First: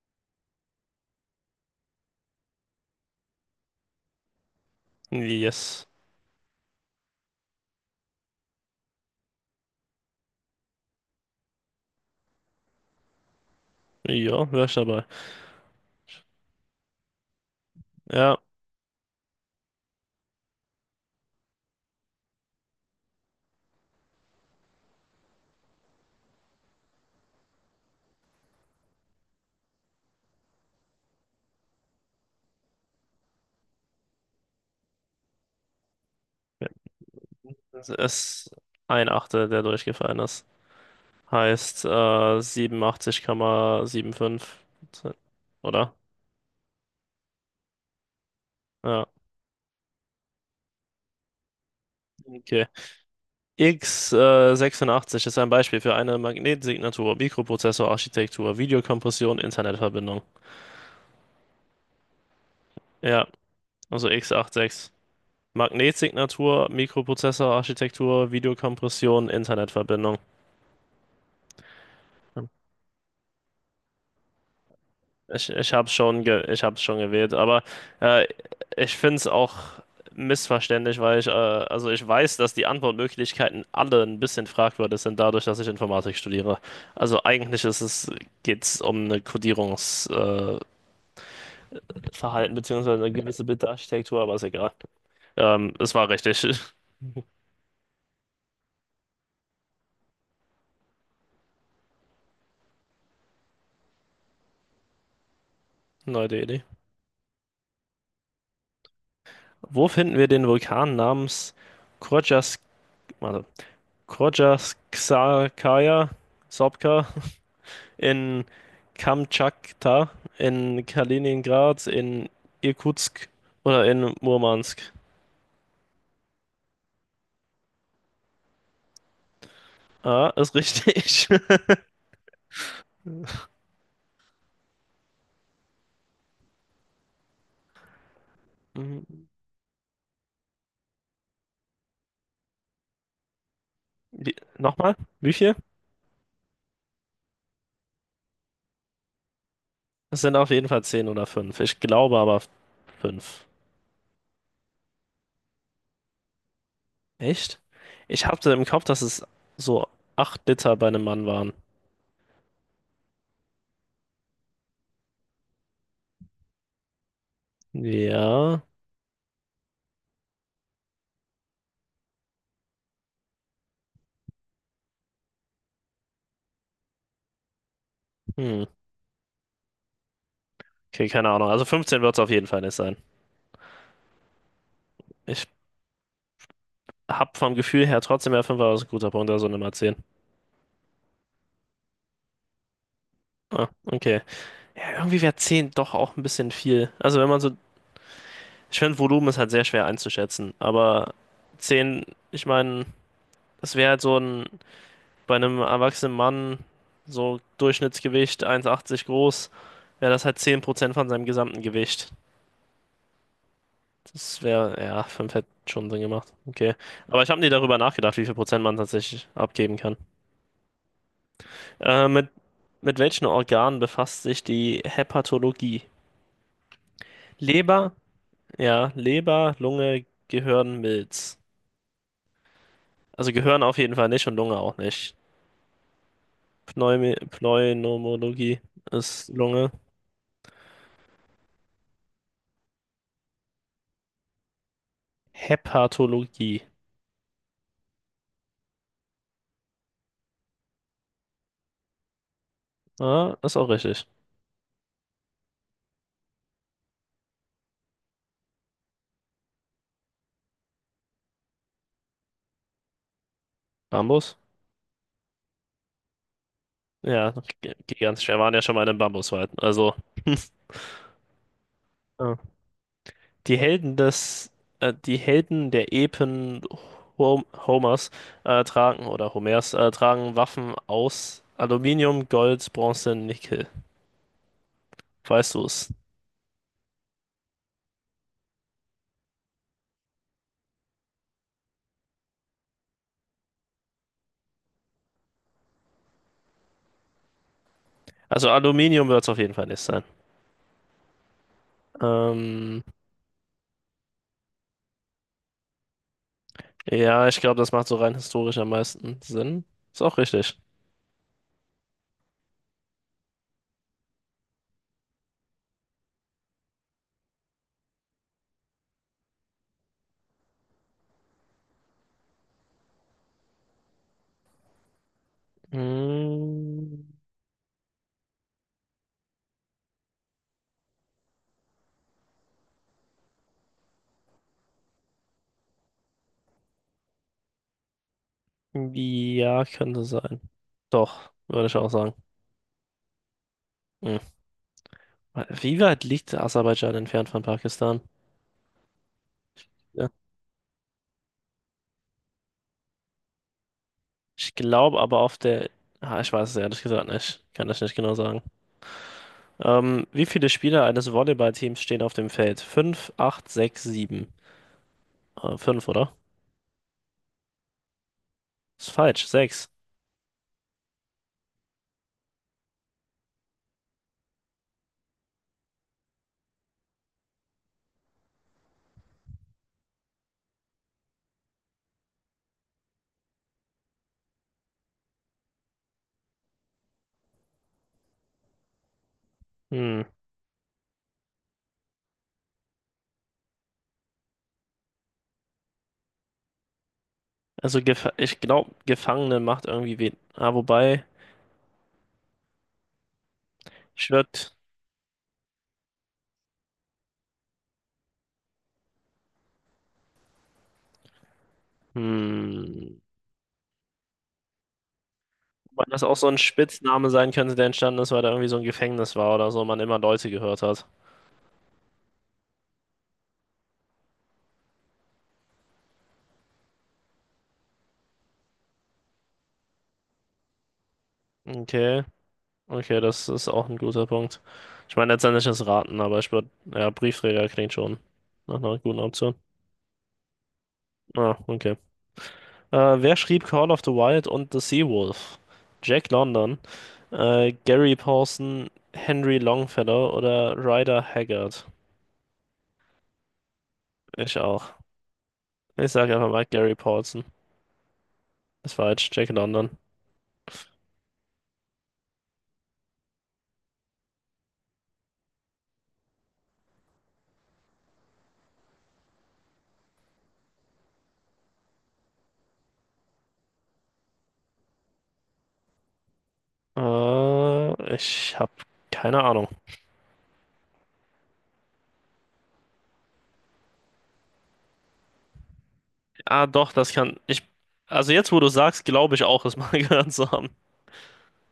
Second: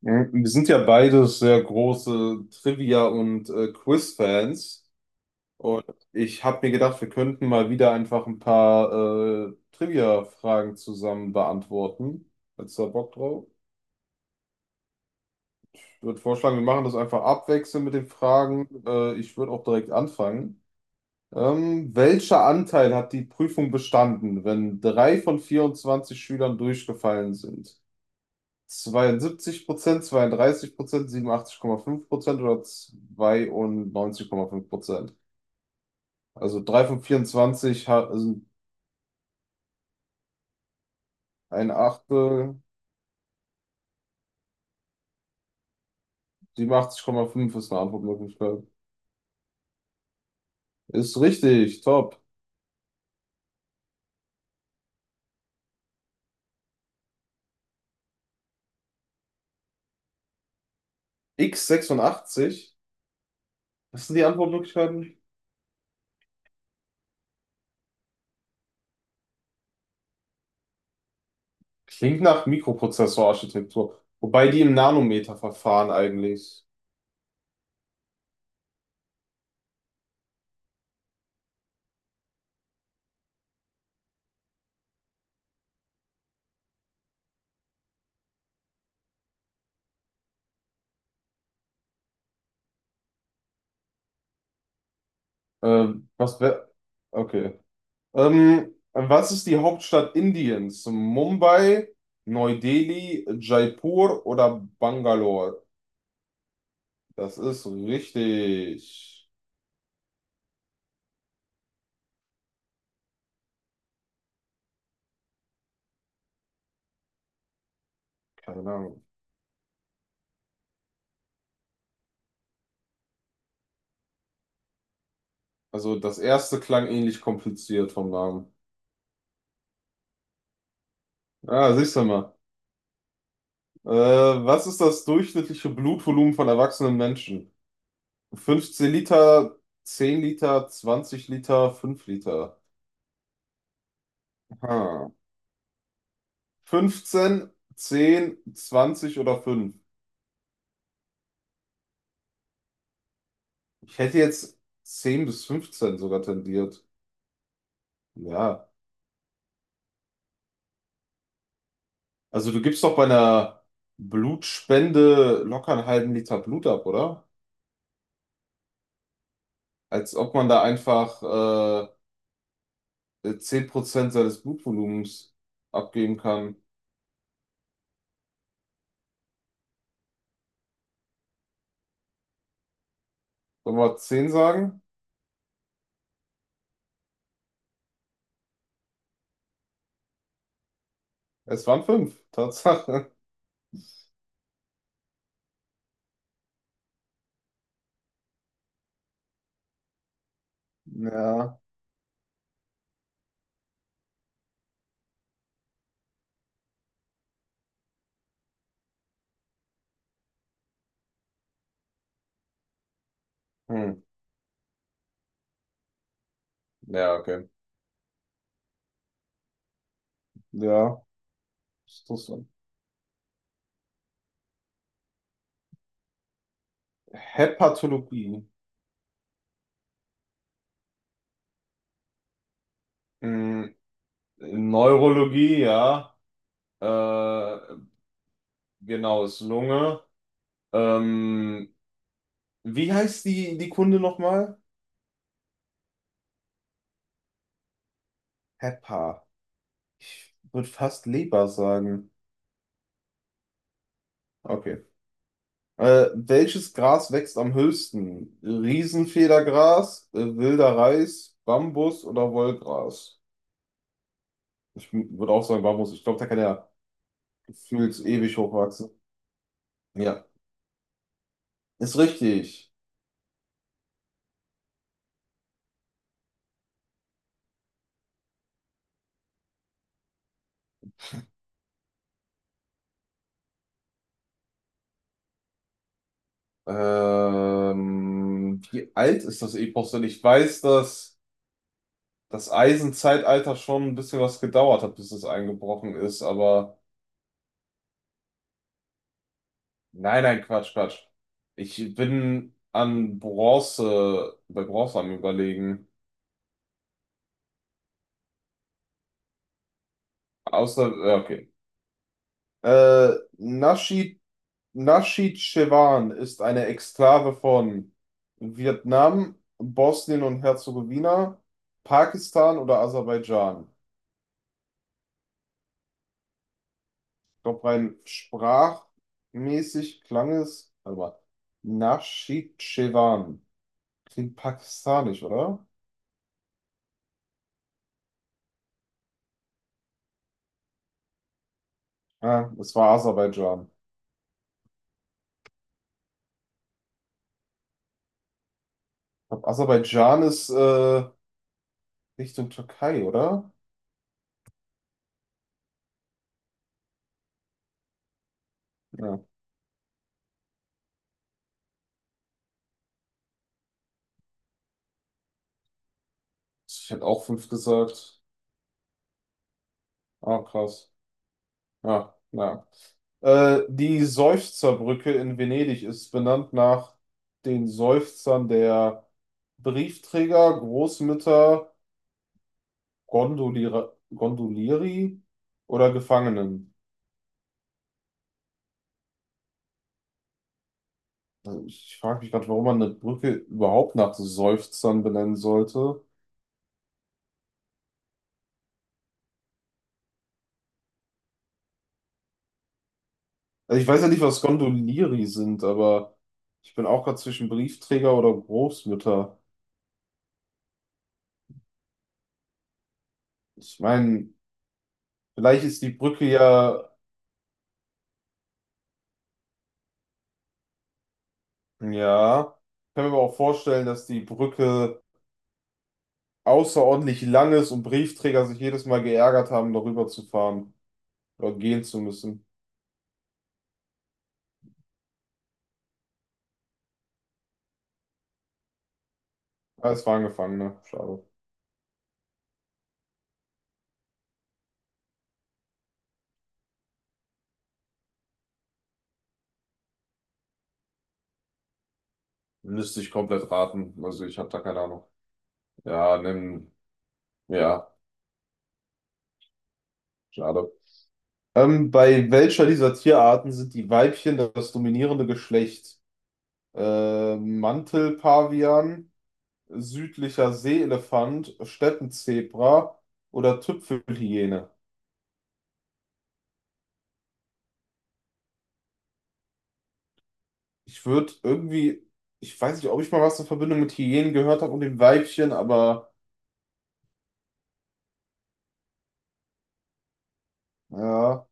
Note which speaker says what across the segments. Speaker 1: Mhm. Wir sind ja beide sehr große Trivia- und Quiz-Fans. Und
Speaker 2: Yes.
Speaker 1: ich habe mir gedacht, wir könnten mal wieder einfach ein paar Trivia-Fragen zusammen beantworten. Hättest du da Bock drauf?
Speaker 2: Ja, wär ich dabei.
Speaker 1: Ich würde vorschlagen, wir machen das einfach abwechselnd mit den
Speaker 2: Ja,
Speaker 1: Fragen. Ich würde auch direkt anfangen. Welcher Anteil hat die Prüfung bestanden, wenn drei von 24 Schülern durchgefallen sind? 72%, 32%, 87,5% oder 92,5%? Also 3 von 24
Speaker 2: es
Speaker 1: sind
Speaker 2: ist ein Achtel, der durchgefallen ist.
Speaker 1: ein
Speaker 2: Heißt,
Speaker 1: Achtel,
Speaker 2: 87,75. Oder?
Speaker 1: 87,5 ist eine Antwortmöglichkeit.
Speaker 2: Ja,
Speaker 1: Ist richtig, top.
Speaker 2: okay. x sechsundachtzig ist ein Beispiel für eine Magnetsignatur, Mikroprozessorarchitektur, Videokompression, Internetverbindung.
Speaker 1: x86,
Speaker 2: Ja,
Speaker 1: was
Speaker 2: also
Speaker 1: sind die
Speaker 2: x86.
Speaker 1: Antwortmöglichkeiten?
Speaker 2: Magnetsignatur, Mikroprozessorarchitektur, Videokompression, Internetverbindung.
Speaker 1: Klingt
Speaker 2: Hm.
Speaker 1: nach Mikroprozessorarchitektur. Wobei die im
Speaker 2: Ich habe
Speaker 1: Nanometerverfahren
Speaker 2: es schon, ge ich
Speaker 1: eigentlich.
Speaker 2: hab's schon gewählt, aber äh, ich finde es auch missverständlich, weil also ich weiß, dass die Antwortmöglichkeiten alle ein bisschen fragwürdig sind, dadurch, dass ich Informatik studiere. Also geht es um eine Codierungsverhalten Verhalten beziehungsweise eine gewisse Bildarchitektur, aber ist egal. Es war
Speaker 1: Was
Speaker 2: richtig.
Speaker 1: wär. Okay. Was ist die Hauptstadt Indiens? Mumbai, Neu-Delhi, Jaipur oder Bangalore?
Speaker 2: Neue Idee.
Speaker 1: Das ist richtig.
Speaker 2: Wo finden wir den Vulkan namens Krodjas, warte, Krodjaskaya, Sopka? In
Speaker 1: Keine Ahnung.
Speaker 2: Kamtschatka, in Kaliningrad, in Irkutsk oder in Murmansk.
Speaker 1: Also das erste klang ähnlich kompliziert vom Namen.
Speaker 2: Ah, ist richtig.
Speaker 1: Ah, siehst du mal. Äh, Was ist das durchschnittliche Blutvolumen von erwachsenen Menschen? 15 Liter, 10 Liter, 20 Liter, 5 Liter.
Speaker 2: Nochmal,
Speaker 1: Aha.
Speaker 2: wie viel?
Speaker 1: 15, 10, 20 oder 5?
Speaker 2: Es sind auf jeden Fall zehn oder fünf. Ich glaube aber fünf.
Speaker 1: Ich hätte jetzt 10 bis 15 sogar tendiert.
Speaker 2: Echt? Ich hatte im
Speaker 1: Ja.
Speaker 2: Kopf, dass es so 8 Liter bei einem Mann waren.
Speaker 1: Also du gibst doch bei einer Blutspende locker einen halben Liter Blut ab, oder?
Speaker 2: Ja.
Speaker 1: Als ob man da einfach 10% seines Blutvolumens abgeben kann.
Speaker 2: Hm. Okay, keine Ahnung. Also 15 wird es auf jeden Fall nicht sein.
Speaker 1: Sollen wir zehn sagen?
Speaker 2: Ich hab vom Gefühl her trotzdem, ja, 5 war ein guter Punkt, also Nummer 10.
Speaker 1: Es waren fünf Tatsache.
Speaker 2: Ah, okay. Ja, irgendwie wäre 10 doch auch ein bisschen viel. Also wenn ich finde Volumen ist halt sehr schwer einzuschätzen, aber
Speaker 1: Ja.
Speaker 2: 10, ich meine, das wäre halt bei einem erwachsenen Mann, so Durchschnittsgewicht 1,80 groß, wäre das halt 10% von seinem gesamten Gewicht.
Speaker 1: Hm.
Speaker 2: Das wäre, ja, 5 hätte schon Sinn gemacht. Okay.
Speaker 1: Ja,
Speaker 2: Aber ich habe nie
Speaker 1: okay.
Speaker 2: darüber nachgedacht, wie viel Prozent man tatsächlich abgeben kann.
Speaker 1: Ja. Ist
Speaker 2: Äh,
Speaker 1: das
Speaker 2: mit,
Speaker 1: so?
Speaker 2: mit welchen Organen befasst sich die Hepatologie? Leber.
Speaker 1: Hepatologie.
Speaker 2: Ja, Leber, Lunge, Gehirn, Milz. Also Gehirn
Speaker 1: Hm.
Speaker 2: auf jeden Fall nicht und Lunge auch nicht.
Speaker 1: Neurologie, ja. Äh,
Speaker 2: Pneumi Pneumologie
Speaker 1: genau,
Speaker 2: ist
Speaker 1: ist
Speaker 2: Lunge.
Speaker 1: Lunge. Ähm, Wie heißt die Kunde nochmal?
Speaker 2: Hepatologie.
Speaker 1: Heppa. Ich würde fast Leber sagen.
Speaker 2: Ah, ist auch richtig.
Speaker 1: Okay. Welches Gras wächst am höchsten? Riesenfedergras, wilder Reis, Bambus oder Wollgras?
Speaker 2: Bambus?
Speaker 1: Ich würde auch sagen Bambus. Ich glaube, da kann er
Speaker 2: Ja,
Speaker 1: gefühlt
Speaker 2: gigantisch.
Speaker 1: ewig
Speaker 2: Wir waren ja schon mal in
Speaker 1: hochwachsen.
Speaker 2: einem Bambuswald. Also,
Speaker 1: Ja, ist
Speaker 2: ja.
Speaker 1: richtig.
Speaker 2: Die Helden des, die Helden der Epen Homers tragen, oder Homers, tragen Waffen aus Aluminium, Gold, Bronze, Nickel. Weißt du es?
Speaker 1: Wie alt ist das Epos denn? Ich weiß, dass das Eisenzeitalter schon ein bisschen was gedauert hat, bis es eingebrochen ist, aber.
Speaker 2: Also Aluminium wird es auf jeden Fall nicht.
Speaker 1: Nein, nein, Quatsch, Quatsch. Ich bin
Speaker 2: Ähm,
Speaker 1: an Bronze, bei Bronze am Überlegen.
Speaker 2: ja, ich glaube, das macht so rein historisch am meisten Sinn. Ist auch richtig.
Speaker 1: Außer, okay. Äh, Naschid, Naschid Chewan ist eine Exklave von Vietnam, Bosnien und Herzegowina, Pakistan oder Aserbaidschan.
Speaker 2: Mm,
Speaker 1: Ich glaube, rein sprachmäßig klang es, warte mal, Naschid Chewan. Klingt pakistanisch, oder?
Speaker 2: ja, könnte sein. Doch, würde ich auch sagen.
Speaker 1: Ah, es war Aserbaidschan.
Speaker 2: Hm. Wie weit liegt Aserbaidschan entfernt von Pakistan?
Speaker 1: Ich glaub,
Speaker 2: Ja.
Speaker 1: Aserbaidschan ist Richtung Türkei, oder?
Speaker 2: Ich glaube aber auf der. Ah, ich weiß es ehrlich gesagt nicht. Kann das nicht genau sagen.
Speaker 1: Ja.
Speaker 2: Wie viele Spieler eines Volleyballteams stehen auf dem Feld? 5, 8, 6, 7. 5, oder?
Speaker 1: Ich hätte auch fünf gesagt.
Speaker 2: Ist falsch. 6.
Speaker 1: Ah, krass. Ja, naja. Die Seufzerbrücke in Venedig ist benannt nach den Seufzern der Briefträger, Großmütter, Gondoliere, Gondolieri oder Gefangenen.
Speaker 2: Hm.
Speaker 1: Also ich frage mich gerade, warum man eine Brücke überhaupt nach Seufzern benennen sollte.
Speaker 2: Also, gef ich glaube, Gefangene macht irgendwie wen. Ah, wobei.
Speaker 1: Also ich weiß ja
Speaker 2: Ich
Speaker 1: nicht, was
Speaker 2: würde,
Speaker 1: Gondolieri sind, aber ich bin auch gerade zwischen Briefträger oder Großmütter.
Speaker 2: hm,
Speaker 1: Ich meine, vielleicht ist
Speaker 2: weil
Speaker 1: die
Speaker 2: das auch
Speaker 1: Brücke
Speaker 2: so ein
Speaker 1: ja,
Speaker 2: Spitzname sein könnte, der entstanden ist, weil da irgendwie so ein Gefängnis war oder so, man immer Leute gehört hat.
Speaker 1: ja, ich kann mir aber auch vorstellen, dass die Brücke außerordentlich lang ist und Briefträger sich jedes Mal geärgert haben, darüber zu fahren oder gehen zu
Speaker 2: Okay,
Speaker 1: müssen.
Speaker 2: okay, das ist auch ein guter Punkt. Ich meine, letztendlich ist Raten, aber ich würde, ja, Briefträger klingt schon nach einer guten Option.
Speaker 1: Ah, es waren Gefangene, schade.
Speaker 2: Ah, okay. Wer schrieb Call of the Wild und The Seawolf? Jack London, Gary Paulson, Henry Longfellow oder Ryder Haggard?
Speaker 1: Müsste ich komplett raten, also
Speaker 2: Ich
Speaker 1: ich habe da
Speaker 2: auch.
Speaker 1: keine Ahnung.
Speaker 2: Ich sage
Speaker 1: Ja,
Speaker 2: einfach mal
Speaker 1: nimm,
Speaker 2: Gary Paulson.
Speaker 1: ja,
Speaker 2: Ist falsch, Jack London.
Speaker 1: schade. Bei welcher dieser Tierarten sind die Weibchen das dominierende Geschlecht? Mantelpavian, südlicher Seeelefant, Steppenzebra oder Tüpfelhyäne.
Speaker 2: Ich habe keine Ahnung.
Speaker 1: Ich würde irgendwie, ich weiß nicht, ob ich mal was in Verbindung mit Hyänen gehört habe und dem Weibchen, aber
Speaker 2: Ah, doch, das kann ich. Also jetzt, wo du sagst, glaube ich auch, es mal gehört zu haben.
Speaker 1: ja,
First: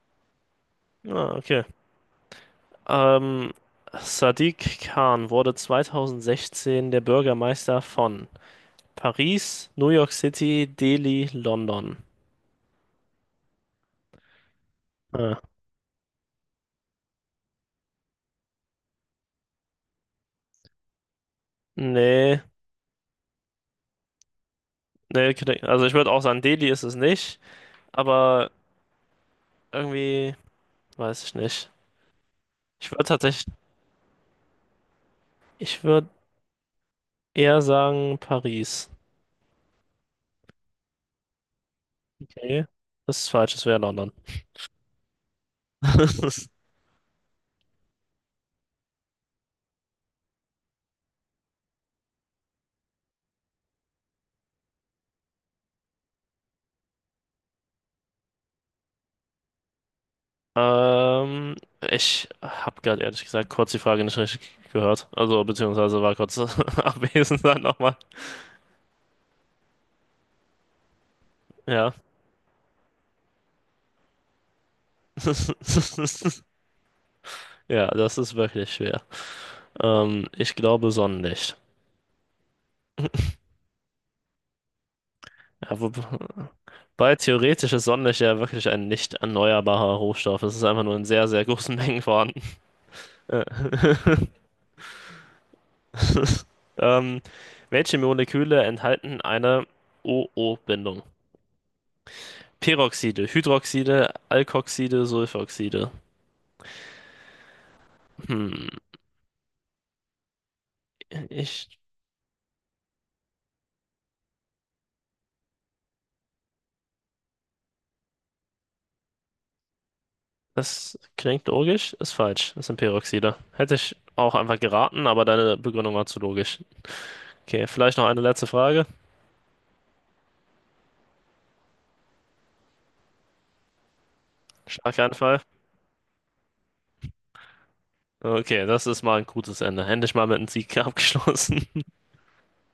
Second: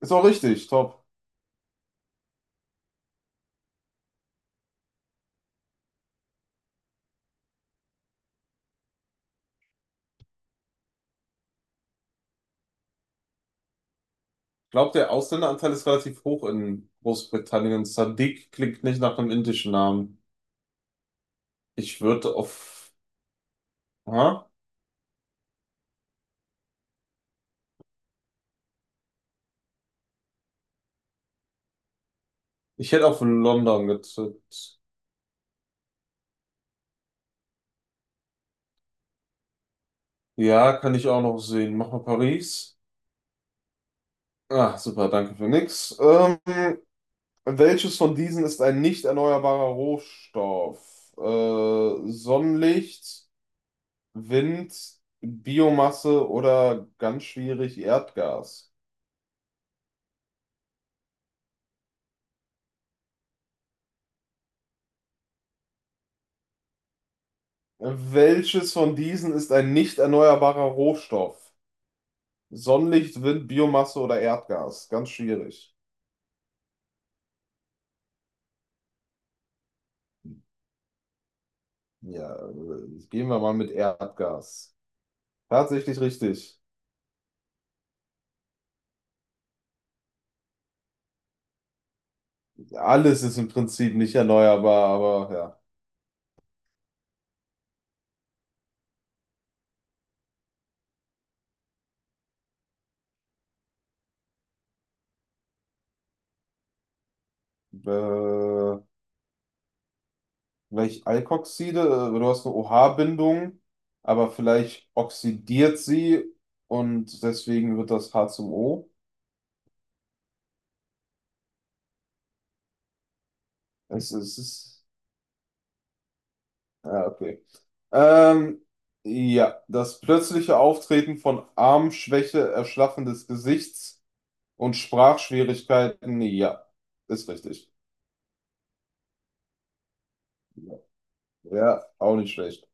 Speaker 1: ist auch richtig, top.
Speaker 2: Ah, okay. Ähm, Sadiq Khan wurde 2016 der Bürgermeister von Paris, New York City, Delhi, London.
Speaker 1: Ich glaube, der
Speaker 2: Ah,
Speaker 1: Ausländeranteil ist relativ hoch in Großbritannien. Sadiq klingt nicht nach einem indischen Namen. Ich würde
Speaker 2: nee,
Speaker 1: auf, ha?
Speaker 2: nee, also ich würde auch sagen, Delhi ist es nicht, aber irgendwie weiß ich nicht. Ich
Speaker 1: Ich
Speaker 2: würde
Speaker 1: hätte auf
Speaker 2: tatsächlich,
Speaker 1: London getippt.
Speaker 2: ich würde eher sagen Paris.
Speaker 1: Ja, kann ich auch noch sehen. Mach mal
Speaker 2: Okay,
Speaker 1: Paris.
Speaker 2: das ist falsch, es wäre London.
Speaker 1: Ah, super, danke für nix. Welches von diesen ist ein nicht erneuerbarer Rohstoff? Sonnenlicht, Wind, Biomasse oder ganz schwierig Erdgas?
Speaker 2: Ähm, ich habe gerade ehrlich gesagt kurz die Frage nicht richtig gehört. Also, beziehungsweise war kurz abwesend dann nochmal.
Speaker 1: Welches von diesen ist ein nicht erneuerbarer Rohstoff?
Speaker 2: Ja.
Speaker 1: Sonnenlicht, Wind, Biomasse oder Erdgas? Ganz schwierig.
Speaker 2: Ja, das ist wirklich schwer. Ich glaube Sonnenlicht.
Speaker 1: Ja, gehen wir mal mit Erdgas.
Speaker 2: Ja,
Speaker 1: Tatsächlich richtig.
Speaker 2: wobei theoretisch ist Sonnenlicht ja wirklich ein nicht erneuerbarer Rohstoff. Es ist einfach nur in sehr, sehr großen Mengen vorhanden.
Speaker 1: Alles ist
Speaker 2: Äh.
Speaker 1: im Prinzip nicht erneuerbar, aber
Speaker 2: Ähm, welche Moleküle enthalten eine o o bindung? Peroxide, Hydroxide, Alkoxide, Sulfoxide.
Speaker 1: ja.
Speaker 2: Hm,
Speaker 1: Vielleicht Alkoxide,
Speaker 2: ich,
Speaker 1: du hast eine OH-Bindung, aber vielleicht oxidiert sie und deswegen wird das H zum O.
Speaker 2: das klingt logisch, ist falsch. Das sind Peroxide. Hätte ich
Speaker 1: Es ist,
Speaker 2: auch
Speaker 1: es
Speaker 2: einfach
Speaker 1: ist,
Speaker 2: geraten, aber deine Begründung war zu logisch.
Speaker 1: ja, okay.
Speaker 2: Okay, vielleicht noch eine letzte
Speaker 1: Ähm,
Speaker 2: Frage.
Speaker 1: ja, das plötzliche Auftreten von Armschwäche, Erschlaffen des Gesichts und
Speaker 2: Schlaganfall.
Speaker 1: Sprachschwierigkeiten, ja, ist richtig.
Speaker 2: Okay, das ist mal ein gutes Ende. Endlich mal mit einem Sieg abgeschlossen.
Speaker 1: Ja, auch nicht schlecht.